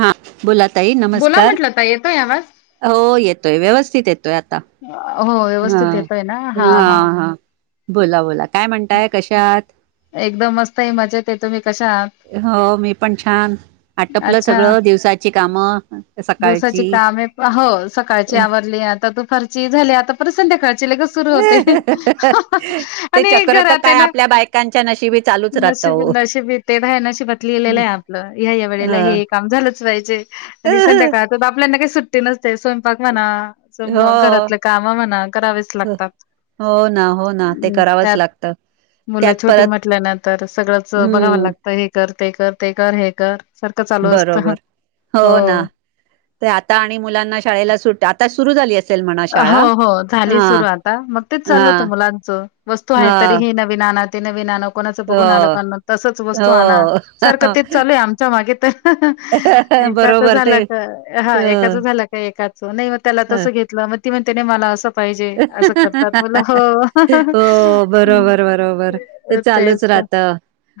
हा बोला ताई बोला नमस्कार. म्हटलं ताई येतोय आवाज? हो येतोय, व्यवस्थित येतोय आता. हो हा, व्यवस्थित येतोय ना हा- हा बोला, बोला काय म्हणताय? कशा आहात? एकदम मस्तय, मजेतय. तुम्ही कशा आहात? हो मी पण छान आटपलं अच्छा, सगळं दिवसाची कामं दिवसांचे सकाळची काम आहेत. हो सकाळची आवरली आता आता दुपारची झाली. आता परत संध्याकाळ ची लगेच सुरू होते [unintelligible] ते आणि चक्र तर घरातय काय ना आपल्या बायकांच्या नशिबी चालूच ते राहत हो नशीबी ते [unintelligible] नशीबात हं. लिहिलेलंय आपलं. ह्या या वेळेला हं. हे काम झालंच पाहिजे. आणि संध्याकाळ च त आपल्यांना काही सुट्टी न ते स्वयंपाक म्हणा, स मग हो घरातले काम म्हणा, करावेच हो लागतात. हो ना, हो ना, ते अं, त्यात करावंच लागतं. मुलं त्यात छोटी परत म्हटल्यानंतर सगळंच बघावं हम्म लागत. हे कर, ते कर ते कर, हे कर. सारखं चालू असतं बरोबर. हो ना, ते आता आणि मुलांना शाळेला सुट आताच हो हो झाली हा सुरू आता मग, तेच चालू हा होतं मुलांच. वस्तू हाय तरी हा हे नवीन आना नवीन आण कोणाच बघून आलं हो का तसच हो वस्तू आणा. सारखं तेच चालूय आमच्या मागे. [unintelligible] एकाच बरोबर ते झाला का, अ हा एकाच झाला का एकाचं नाही म त्याला अ. तस घेत [unintelligible] मग ती म्हणते नाही मला असं पाहिजे. असं करतात मुल, हो हो तेच तर आता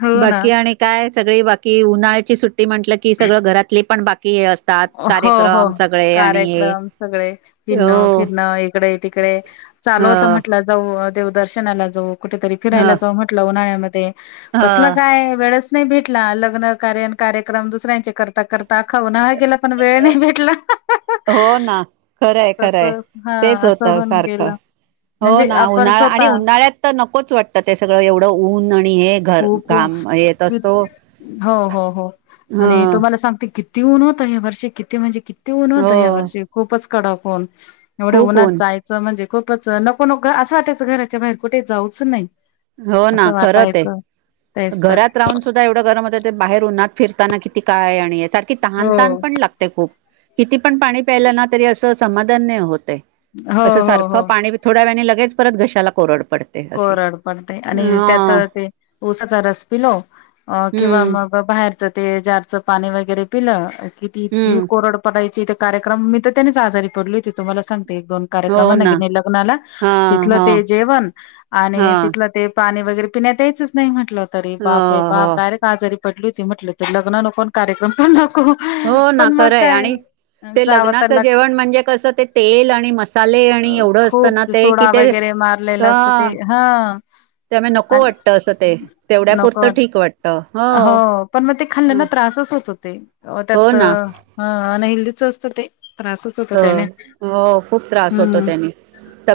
हो ना. बाकी आणि काय सगळी बाकी उन्हाळाची सुट्टी टी की म्हटलं की, सगळं घरातली पण बाकी हे असतात हो हो कार्यक्रम सगळे आणि हे कार्यक्रम सगळे, हिंडणं हो फिरण इकडे तिकडे ह चालू होत म्हटलं जाऊ, देव दर्शनाला जाऊं कुठेतरी फिरायला ह जाऊ म्हटलं उन्हाळ्यामध्ये. कसलं ह काय वेळच नाही भेटला. लग्न कार्य न कार्यक्रम दुसऱ्यांचे करता करता आख्खा उन्हाळा गेला पण वेळ नाही भेटला. [unintelligible] हो ना, खरंय- तस खरंय हा तेच असं होतं होऊन सारखं. गेलं हो म्हणजे ना, आपण उन्हाळा आणि स्वतः उन्हाळ्यात तर नकोच वाटतं ते सगळं एवढं ऊन आणि हे घर घाम येत असतो [unintelligible] हो हो हो ह आणि तुम्हाला सांगते कि किती ऊन होतं या वर्षी, किती म्हणजे किती ऊन हो होतं या वर्षी. खूपच कडक ऊन. एवढं खूप उन्हात ऊन जायचं म्हणजे खूपच नको नको घ असं वाटायचं, घराच्या बाहेर कुठे जाऊच नाही. हो ना असं खरं ते. वाटायचं तेच तर घरात राहून सुद्धा एवढ गरम होते त बाहेर उन्हात फिरताना किती काय आणि येता हो तहान तान पण लागते खूप. किती पण पाणी प्यायलं ना, तरी अस समाधान नाही होतं. हो अस हो सारखं हो पाणी थोड्या वेळाने लगेच परत घशाला कोरड पडते अशी कोरड पडते आणि त्यात हा ते उसाचा रस पिलो किंवा हम्म मग बाहेरचं ते जारचं पाणी वगैरे पिलं किती इतकी हम्म कोरड पडायची ते कार्यक्रम मी तर, त्यानीच आजारी पडल होती तुम्हाला सांग एक दोन हो कार्यक्रमांना ना गेले लग्नाला, हा तिथलं हा ते जेवण आणि हा तिथलं ते पाणी वगैरे पिण्यात यायचच नाही म्हटलं तरी, हो बाप रे हो बाप डायरेक्ट आजारी पडली होती म्हटलं ते लग्न नको अन ते कार्यक्रम पण नको, हो ना पण मग खरंय काय. आणि ते जावं तर लग्नाचं लाग जेवण म्हणजे कसं, ते तेल आणि मसाले आणि एवढं असत ना ते की ते मारलेलं असत ते ह, त्यामुळे नको वाटतं असं ते नको तेवढ्यापुरतं वाटत ठीक वाटतं हो पण मग ते खालं अ, ना त्रासच होत होते. त्यात हो ते ना अनहे च असत ते. त्रासच होत हो त्याने. हो खूप त्रास होतो हम्म त्यानी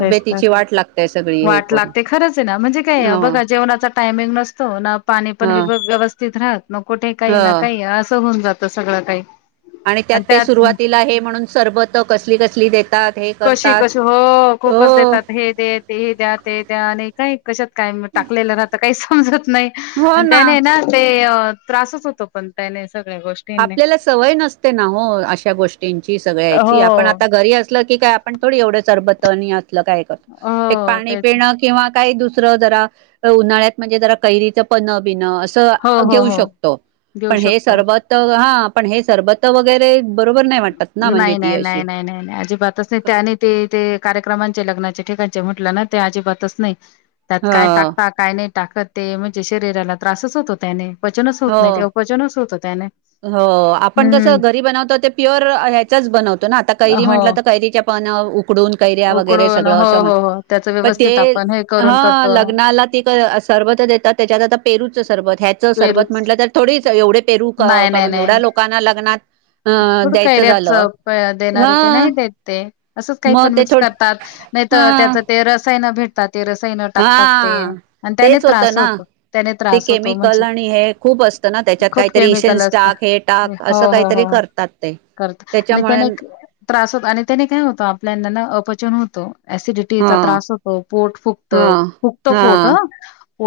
तेच तर वाट लागतेय सगळी हे वाट करून लागते. खरंचय ना, म्हणजे काय हो बघा जेवणाचा टायमिंग नसतो पुन्हा पाणी पण ह विभ व्यवस्थित राहत. न कुठे ह काही, ना काही, असं होऊन जात सगळं काही. आणि त्यात ते सुरुवातीला हे म्हणून सरबत कसली कसली देतात. हे करतात कशी-कशी हो हो खूपच देतात हे देत हे द्या ते द्या आणि काही कशात काय म टाकलेलं राहत काहीच समजत नाही आणि त्याने है ना ते त्रासच होतो पण त्याने. सगळ्या गोष्टींनी आपल्याला सवय नसते ना हो अश्या गोष्टींची हो सगळ्याची आपण आता घरी असलं ठिक आहे आपण थोडी एवढं सरबतन नी असलं काय करत एक हो पाणी तेच पिणं किंवा काही दुस जरा उन्हाळ्यात म्हंजे कैरीच पन्ह बीन अस त हो, हो, घेऊ हो. शकतो घेऊ पण हे शकतो. सरबत हां पण हे सरबत वगैरे [inaudible] ती अशी. नाही-नाही-नाही-नाही-नाही-नाही, अजिबातच नाही त्याने ते ते कार्यक्रमांचे लग्नाचे ठिकानचे मोट म्हटल ना ते अजिबातच नाही. त्यात काय हं, टाकता काय नाही टाक टाकत ते म्हणजे शरीराला त्रासच होतो, त्याने, पचनच होत हो, नाही, ते अपचनच होतं त्याने. हो आपण कस हं. घरी बनवतो ते प्युअरं अं ह्याचाच बनवतो ना, आता कैरी हो. म्हटलं तर कैरीच्या पण ऊक उकळुन कैऱ्या वगैरे उकडून सगळं हो, असं म्हण हो, हो. त्याचं प ते व्यवस्थित आपण हे ह करून करतो. लग्नाला ते क आत्ता सर्वच देतात, त्याच्यात आता पेरूचं सरबत ह्याचं सरबत पेरूच म्हटलं, तर थोडीच एवढे, पेरू काढू काढून एवढ्या लोकांना लग्नात अ थोड द्यायचं कैऱ्याच झालं अं देणार हा आहे ते, नाही देत ते असंच काही मग पण ते मिक्स थोड करतात नाही त हा तर त्याच ते रसायना भेटतात. ते रसायन टाकतात. ते हा आणि त्याने तेच होतं त्रास ना होतो, त्याने ते त्रास होतो केमिकल म्हणजे आणि हे खूप असतं ना त्याच्यात खूप काहीतरी केमिकल इशन्स असत. टाक हे हं टाक असं काहीतरी हो-हो-हो-हो. करतात ते करत आणि त्याच्यामुळे त्याने क त्रास होत. आणि त्याने काय होतो, आपल्याना ना अपचन होत, ऍसिडिटी हा चा त्रास होतो, पोट फुक्त हा फुक्तं हा पोट ह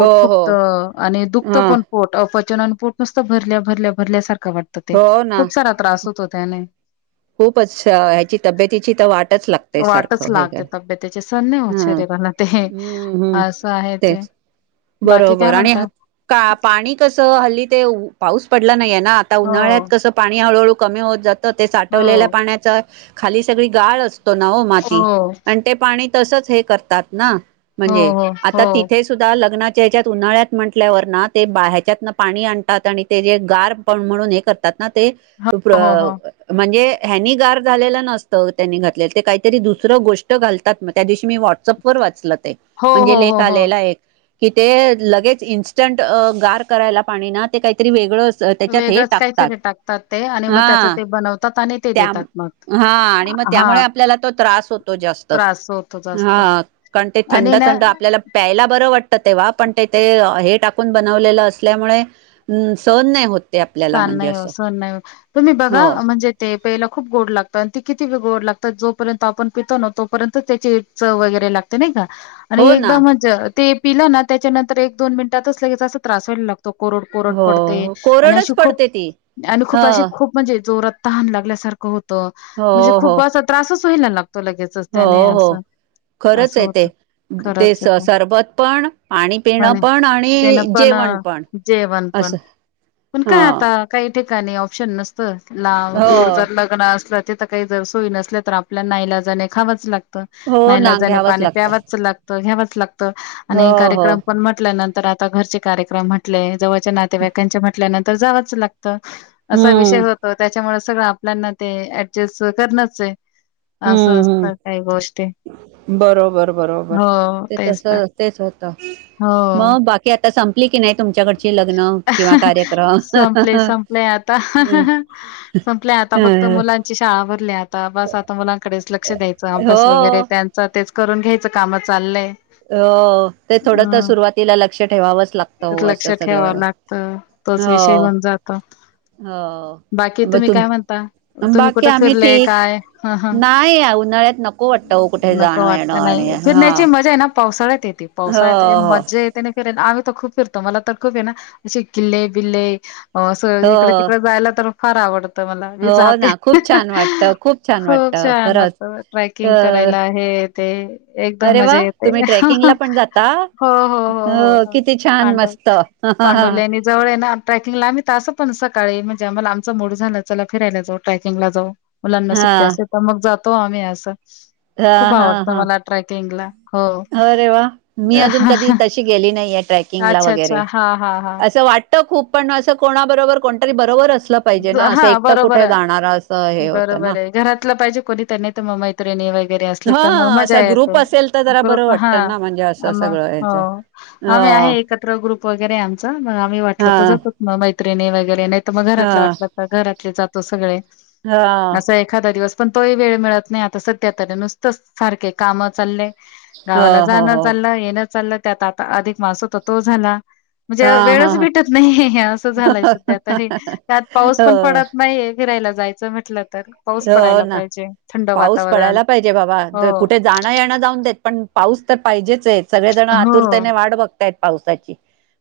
हो हो फुक्त आणि दुखतं हा पण पोट अपच चनान पोट नुसत, भरल्या-भरल्या भरल्यासारखं वाटतं ते हो ना खूप सारा त्रास होतो त्याने. खूपच, ह्याची तब्येतीची तर वाटच लागतेय सारखं हे का, पण ना, होचेरे होरे मला ते हम्म असं आहे ते. तेच बाकी काय बरोबर आणि म्हणता हं का पाणी कस, हल्ली तेउ पाऊस- पडलं नाहीे ना आता हो उन्हाळ्यात कसं, पाणी हळू-हळू कमी होत जातं. ते हो साठवलेल्या पाण्याचं खाली सगळी गाळ असतो ना हो, माती आणि ते पाणी तसच हे करतात ना, म्हणजे हो आता हो तिथे सुद्धा लग्नात. त्याच्यात उन्हाळ्यात म्हटल्यावर ना ते बा ह्याच्यात न पाणी आणतात. आणि ते जे गार पण म्हणून हे करतात. ना ते टू-ब्र हो हो म्हणजे. ह्यानी गार झालेलं नसतं. त्यांनी घातलेलं ते काहीतरी दुसरं गोष्ट घालतात मग, त्या दिवशी मी व्हॉट्सअप वर वाचल, ते हो म्हणजे हो लेख हो हो आलेला आहे. कि ते लगेच इन्स्टंटअं गार करायला पाणी ना ते काहीतरी वेगळं, त्याच्यात हे वेगळंच टाकतात काहीतरी टाकतात. ते आणि मग हा त्याच ते बनवतात आणि, ते त्या देतात मग हा, आणि मग हा त्यामुळे आपल्याला तो त्रास होतो जास्त. त्रास होतो जास्त हा. कारण ते आणि ना थंड-थंड आपल्याला प्यायला बर वाटत तेव्हा पण ते-ते हे टाकून बनवलेलं असल्यामुळे सहन नाही होत. ते आपल्याला सहन म्हणजे नाही हो असं सहन नाही हो. तुम्ही बघा हो म्हणजे, ते प्यायला खूप गोड लागतो. आणि ती किती बी गोड लागतात. जो पर्यंत आपण पितो ना, तो पर्यंत त्याची इ चव वगैरे लागते नाही का, आणि हो ना एकदम च ते पिलं ना त्याच्या नंतर, एक दोन मिनिटातच लगेच असं त्रास व्हायला लागतो. तो कोरड कोरड हो पडते. हो. आणि कोरडच अशी खूप पडते ती आणि ह खूप असे खूप म्हणजे जोरात तहान लागल्यासारखं होतं. हो म्हणजे हो खूप असा त्रासच व्हायला लागतो लगेचच हो त्याने हो असं खरंच असं हे ते. होत ते खरंच स आहे सरबत पण, पाणी पिणं पण आणि त्यान पण जेवण अ, पण, जेवण पण असं, पण हा काय आता, काही ठिकाणी ऑप्शन नसत लांब हो दूर जर लग्न असलं, तिथं काही जर सोय नसल्या तर आपल्याला नायलाजाणे खावंच लागत. हो ना नायलाजाणे घ्यावंच पाणी लागतं प्यावच लागत. घ्यावच लागत हो आणि हो कार्यक्रम पण म्हटल्यानंतर तर आता घरचे कार्यक्रम म्हटले, जवळच्या नातेवाईकांचे म्हटल्यानंतर जावच लागते. असा विषय हम्म होतो, त्याच्यामुळे सगळं आपल्यांना ते ऍडजस्ट करणच हे. अस हम्म असतं हम्म काही गोष्टी बरोबर बरोबर हो ते तेच तस तर अस तेच होत, मग बाकी आ- संपली की नाही. तुमच्याकडची लग्न अं किंवा हं हं कार्यक्रम हसंपले संपलंय आता हं हं संपले आता फक्त मुलांची शाळा भरली, आता बस आता मुलां, कडेच लक्ष द्यायचं हो अभ्यास वगैरे त्यांचा तेच करून घ्यायचं काम चाललंय अ ते थोडं तर हम्म सुरुवातीला लक्ष ठेवावंच लागतं हो अस ठेवा लागत तोच विषय होन जात हो बाकी ब तुम्ही तुम काय म्हणता तुम्ही बाकी कुठे आम्ही फिरलेय ठीक काय ह ह नाही उन्हाळ्यात नको वाटतं हो कुठे नको जाणं येणं वाटत आणि नाही हा फिरण्याची मजा आहे ना पावसाळ्यात येते हो पावसाळ्यात हो मजा येते नाही फिरेन आम्ही तर खूप फिरतो मला तर खूप आहे ना असे किल्ले बिल्ले स इकडे हो तिकडे जायला तर फार आवडत मला मी हो जाते ना खूप छान वाटतं छान खूप वाटतं छान खरंच वाटत ट्रेकिंग अ करायला आहे ते एकदम अरे वा मजा येते तुम्ही ट्रेकिंगला पण जाता हो हो हो किती हो छान पांडव मस्त हा पांडुलेनी जवळ ये ना ट्रेकिंगला आम्ही असतो पण सकाळी म्हणजे आम्हला आमच मड झालं चला फिरायला जाऊ ट्रॅकिंग ला जाऊ मुलांना सुट्ट असे हा तर मग तो आम्ही असं खूप हा हा आवडतं हा मला ट्रेकिंगला. हो. अरे वा मी अजून कधी तशी गेली नाही ट्रेकिंगला अच्छा, वगैरे अच्छा. हां, हां, हां. असं वाटत खूप पण अस कोणाबरोबर कोणतरी बरोबर अस हा बरोबर आहे असं हे होतं ना बरोबर आहे घरातलं पाहिजे कोणीत नाही तर मग मैत्रिणी वग वगैर अस हा तर मग असा मजा येत ग्रुप असेल तर जरा बरं ग्रुप हा वाटतं ना म्हणजे आ असं मग सगळं हो ह्याच ह आम्ही एकत्र ग्रुप वगैरे आमग आम्ही वाटलं हा तर जातो मग मैत्र वगैरे नाही मग घरत मला हा वाटतं घरात जात सगळे हा असा एखादा दिवस पण तोही वेळ मिळत नाही आता सध्या तरी नुसतच सारखे काम चालले गावाला हो हो जाणं हो चाललं येणं चाललं त्यात आता अधिक मास तर तो झाला हा म्हणजे हा वेळच हा भेटत नाही असं झालंय सध्या तरी पाऊस पण हो पडत नाहीये फिरायला जायचं म्हटलं तर पाऊस पडायला पाहिजे थंड वातावरण े हो बा कुठे जाण जाऊ [unintelligible] पण पाऊस तर पाहिजेच आहेत सगळे जण हो आतुरतेने वाढ बघताय पावसाची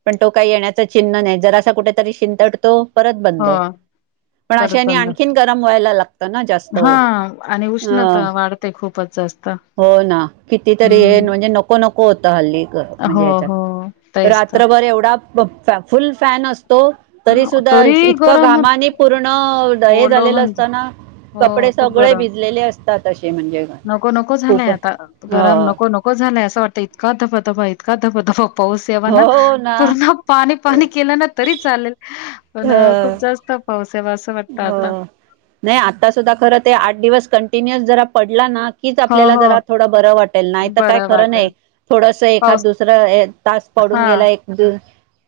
पण तो काही येण्याचं चिन्ह नाही जर असा कुठेतरी शिंतडतो परत हो बंद पण परत अशाने बंद आणखी गरम व्हायला लागता हा आणि उष्णता वाढते खूपच जास्त हो ना कितीतरी हे हम्म म्हणजे नको नको होत हल्ली हो म्हणजे हो हच्यात तेच तर रात्र बरोबर एवढा फुल फॅन असतो तो तरी सुद्धा तरी इतकं गरम घामानी पूर्ण हे ओल झालेलं होऊन जा- असताना हो कपडे खूप सगळे गरम भिजलेले असतात अस म्हणजे नको नको झालाय खूप ह मला तर वाटतं इतका दधबदमा इतका अधबादमा पाऊस यावा ना पूर्ण पाणी पाणी केलं ना तरी चालेल पण अ खूप जास्त पाऊस यावा असं वाटतं अ आता नाही आता सुद्धा खरं ते आठ दिवस कंटिन्युअस जरा पडला ना तिच हो आपल्याला हो जरा थोडं बरं वाटेल नाही तर काय बरं खरं वाटेल नाही थोडस एखाद पाऊस दुसरं तास पडून हा गेला एक दि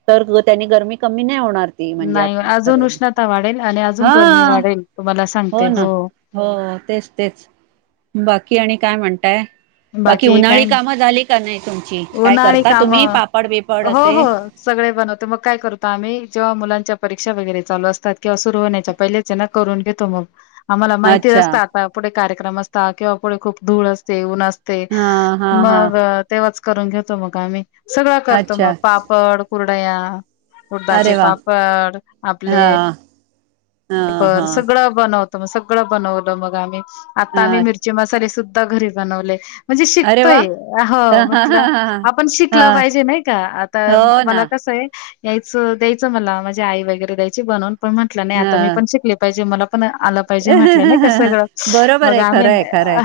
तर त्यांनी गरमी कमी नाही होणार ती म्हणजे नाही आपली अजून खरे उष्णता वाढेल आणि अजून हा गरमी वाढेल तुम्हाला हो सांगते ना हो तेच तेच बाकी की आणि काय म्हणताय बाकी काय उन्हाळी नाही कामं झाली का नाही तुमची काय उन्हाळी करता काम तुम्ही पापड बिपड हो असे हो सगळे बनवते मग काय करतो आम्ही जेव्हा मुलांच्या परीक्षा वगैरे चालू असतात किंवा सुरु होण्याच्या पहिलेचे ना करून घेतो मग आम्हाला माहिती अच्छा असता आता पुढे कार्यक्रम असता किंवा पुढे खूप धूळ असते ऊन अस ते हा हा हा मग तेव्हाच करून घेतो मग आम्ही सगळं करतो मग अच्छा पापड कुरडया उडदाचे अरे वा पापड हा आपले हा पर हा सगळं बनवत मग सगळं बनवलं मग आम्ही आता हा आम्ही मिरची मसाले सुद्धा घरी बनवले म्हणजे अरे वा शिकतोय हा हो हा म्हटलं हा आपण शिकलं हा पाहिजे नाही का आता हो मला ना कस होय यायचं द्यायचं मला माणजे आई वगैरे द्यायची बनवून,, पण म्हंटलं नाही हा आता मीऽऽ पाहिजे मला आपण आलं पाहिजे म्हटलं ना का सगळं बरोबर मग,,, आहे आम्ही खरं आहे खरं आहे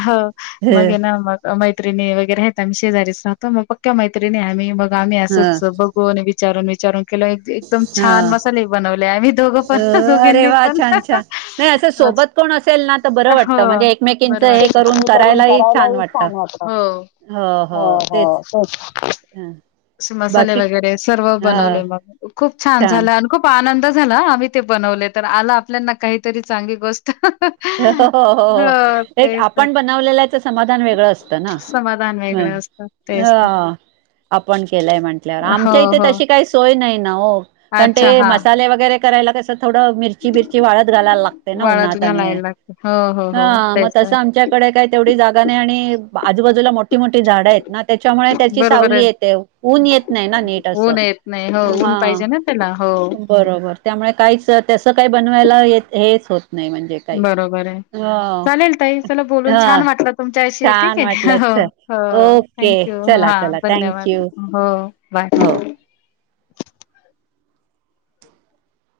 मग ये, ह ना,, मगऽळऽ मैत्रिणी वगैरे आहेत आमही शेजारीच राहतो,, मग पक्क मैतिणी आम्ही, मग आम्ही असच ह बघून विचारू विचारून विचारून केलं एकदम छान हा मसाले बनवले आमही दोघ पण, अ अरे दोघींनी.. वा पण छान छान नाही असं सोबत कोण असेल ना तर बरं हो वाटतं म्हणजे एकमेकींच बर हे वाटत करून कर.. करायलाही ला वाटतं छान होत हो हो तेच.. हा मसाले बाकी वगैरे सर्व बनवले मग खूप छान झालं आणि खूप आनंद झाला आम्ही ते बनवले तर आला आपल्याना काहीतरी चांगली गोष्ट. हो हो हो एक तेच तर आपण बनवलेलाच समाधान वेगळं असतं ना. समाधान वेगळं असतं तेच तर आऽऽऽ. आपण केलंय म्हंटल्यावर,, हो आमच्या इथे हो तशी काही सोय नाही ना ओ,,, कारण अच्छा ते हा मसाले वगैरेऽऽ करायला कसं थोडं मिरची बिरची व वाळत घायला लागते ना वाळत उन्हाात आणिऽऽ घालायला लागते हो हो हो हाऽऽ मग तेच तर तसं आमच्याकडे काही तेवढी जागा नाही आणि आजूबाजूला मोऽऽ मोठी मोठी झाडं आहेत ना,, त्याच्यामुळे त्याची बरोबर सावली आहे येते ऊन येत नाही ना नीट असं.. ऊन येत हो, ऊन हा पाहिजे ना त्याला. हो बरोबर त्यामुळे काहीच तस काही बनवायला हेच होत नाही म्हणजे काही.. रोबर आहे, हो चालेल ताई चला बोलून हा छान वाटलं तुमच्याशी ठीक छान आहे.. वाटलं हो, ओके थँक यू,, चला हा. चला धन्यवाद. थँक्यू हो, हो बाय.